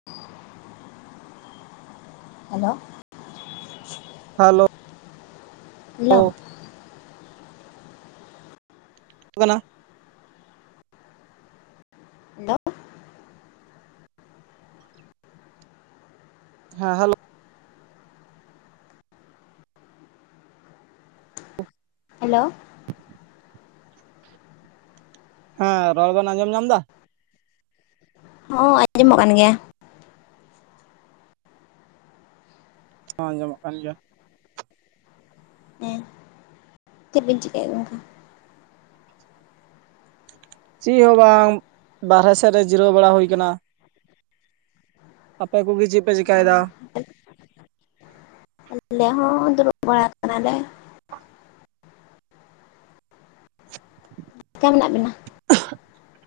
[inaudible] Hello hello hello [unintelligible] hello ᱦᱮᱸ, hello hello ᱦᱮᱸ, ᱨᱚᱲ ᱵᱮᱱ ᱟᱸᱡᱚᱢ ᱧᱟᱢ ᱫᱟ? ᱦᱚᱸ ᱟᱸᱡᱚᱢᱚᱜ ᱠᱟᱱ ᱜᱮᱭᱟ ᱦᱚᱸ ᱟᱸᱡᱚᱢᱚᱜ ᱠᱟᱱ ᱜᱮᱭᱟ ᱦᱮᱸ ᱪᱮᱫ ᱵᱤᱱ ᱪᱤᱠᱟᱹᱭᱮᱜᱼᱟ ᱜᱚᱝᱠᱮ? ᱪᱤᱜ ᱦᱚᱸ ᱵᱟᱝ, ᱵᱟᱨᱦᱮ ᱥᱮᱫ ᱨᱮ ᱡᱤᱨᱟᱹᱣ ᱵᱟᱲᱟ ᱦᱩᱭ ᱠᱟᱱᱟ᱾ ᱟᱯᱮ ᱠᱚᱜᱮ ᱪᱮᱜ ᱯᱮ ᱪᱤᱠᱟᱭ ᱫᱟ? ᱟᱞᱮ ᱦᱚᱸ ᱫᱩᱲᱩᱵ ᱵᱟᱲᱟ ᱠᱟᱱᱟᱞᱮ᱾ [inaudible] [unintelligible] ᱢᱮᱱᱟᱜ ᱵᱤᱱᱟ? [inaudible]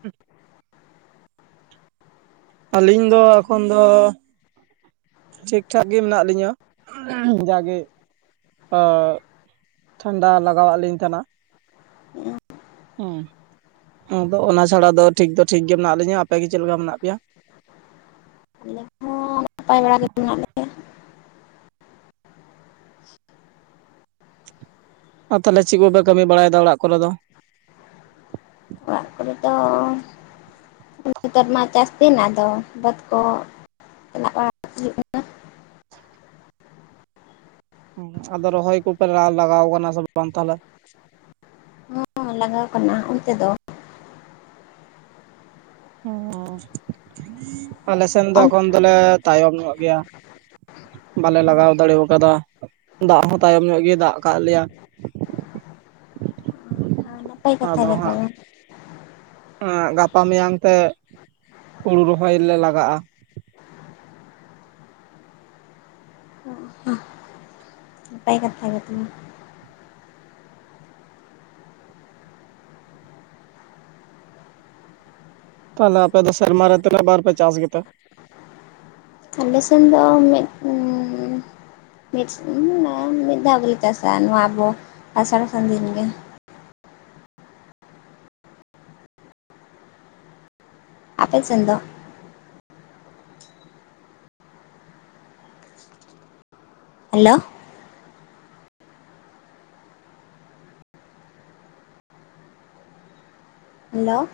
ᱟᱹᱞᱤᱧ ᱫᱚ ᱮᱠᱷᱚᱱ ᱫᱚᱻ ᱴᱷᱤᱠ ᱴᱷᱟᱠ ᱜᱮ ᱢᱮᱱᱟᱜ ᱞᱤᱧᱟᱹ ᱡᱟᱜᱮ [unintelligible] ᱴᱷᱟᱱᱰᱟ ᱞᱟᱜᱟᱣᱟᱜ ᱞᱤᱧ ᱛᱟᱦᱮᱸᱱᱟ᱾ ᱦᱩᱸ ᱟᱫᱚ ᱚᱱᱟ ᱪᱷᱟᱲᱟ ᱫᱚ ᱴᱷᱤᱠ ᱫᱚ ᱴᱷᱤᱠ ᱜᱮ ᱢᱮᱱᱟᱜ ᱞᱤᱧᱟ, ᱟᱯᱮ ᱜᱮ ᱪᱮᱫ ᱞᱮᱠᱟ ᱢᱮᱱᱟᱜ ᱯᱮᱭᱟ? ᱟᱞᱮ ᱦᱚᱸᱻ ᱱᱟᱯᱟᱭ ᱵᱟᱲᱟ ᱜᱮ ᱢᱮᱱᱟᱜ ᱞᱮᱭᱟ᱾ ᱟᱨ ᱛᱟᱦᱚᱞᱮ ᱪᱮᱜ ᱠᱚᱯᱮ ᱠᱟᱹᱢᱤ ᱵᱟᱲᱟᱭ ᱫᱟ ᱚᱲᱟᱜ ᱠᱚᱨᱮ ᱫᱚ? ᱟᱞᱮ ᱛᱚᱻᱼᱼ ᱱᱤᱛᱚᱜ ᱢᱟ ᱪᱟᱥ ᱫᱤᱱ ᱟᱫᱚ ᱵᱟᱹᱫᱽ ᱠᱚ [unintelligible] ᱦᱩᱭᱩᱜ ᱠᱟᱱᱟ ᱟᱫᱚ ᱨᱚᱦᱚᱭ ᱠᱚᱯᱮ ᱨᱟᱜ ᱞᱟᱜᱟᱣ ᱠᱟᱱᱟ ᱥᱮ ᱵᱟᱝ ᱛᱟᱦᱚᱞᱮ? ᱦᱮᱸ ᱞᱟᱜᱟᱣ ᱠᱟᱱᱟ ᱚᱱᱛᱮ ᱫᱚ ᱦᱚᱸ, ᱟᱞᱮ ᱥᱮᱱ ᱫᱚ ᱮᱠᱷᱚᱱ ᱫᱚᱞᱮ ᱛᱟᱭᱚᱢ ᱧᱚᱜ ᱜᱮᱭᱟ᱾ ᱵᱟᱞᱮ ᱞᱟᱜᱟᱣ ᱫᱟᱲᱮᱣ ᱠᱟᱫᱟ, ᱫᱟᱜ ᱦᱚᱸ ᱛᱟᱭᱚᱢ ᱧᱚᱜ ᱜᱮ ᱫᱟᱜ ᱠᱟᱜ ᱞᱮᱭᱟ᱾ ᱱᱟᱯᱟᱭ ᱠᱟᱛᱷᱟ ᱟᱫᱚ ᱜᱮ ᱦᱟᱸᱜ ᱛᱚᱵᱮ ᱜᱟᱯᱟ ᱢᱮᱭᱟᱝ ᱛᱮ ᱦᱩᱲᱩ ᱨᱚᱦᱚᱭ ᱞᱮ ᱞᱟᱜᱟᱜᱼᱟ [inaudible] ᱱᱟᱯᱟᱭ ᱠᱟᱛᱷᱟ ᱜᱮ [unintelligible] ᱛᱟᱦᱚᱞᱮ ᱟᱯᱮ ᱫᱚ ᱥᱮᱨᱢᱟ ᱨᱮ ᱛᱤᱱᱟᱹᱜ ᱵᱟᱨ ᱯᱮ ᱪᱟᱥ ᱜᱮᱛᱮ? ᱟᱞᱮ ᱥᱮᱱ ᱫᱚ ᱢᱤᱫ ᱩᱸᱻ [unintelligible] ᱢᱤᱫ ᱫᱷᱟᱣ ᱜᱮᱞᱮ ᱪᱟᱥᱟ ᱱᱚᱣᱟ ᱟᱵᱚ ᱟᱥᱟᱲ ᱥᱟᱱ ᱫᱤᱱ ᱜᱮ᱾ ᱟᱯᱮ ᱥᱮᱱ ᱫᱚ? Hello hello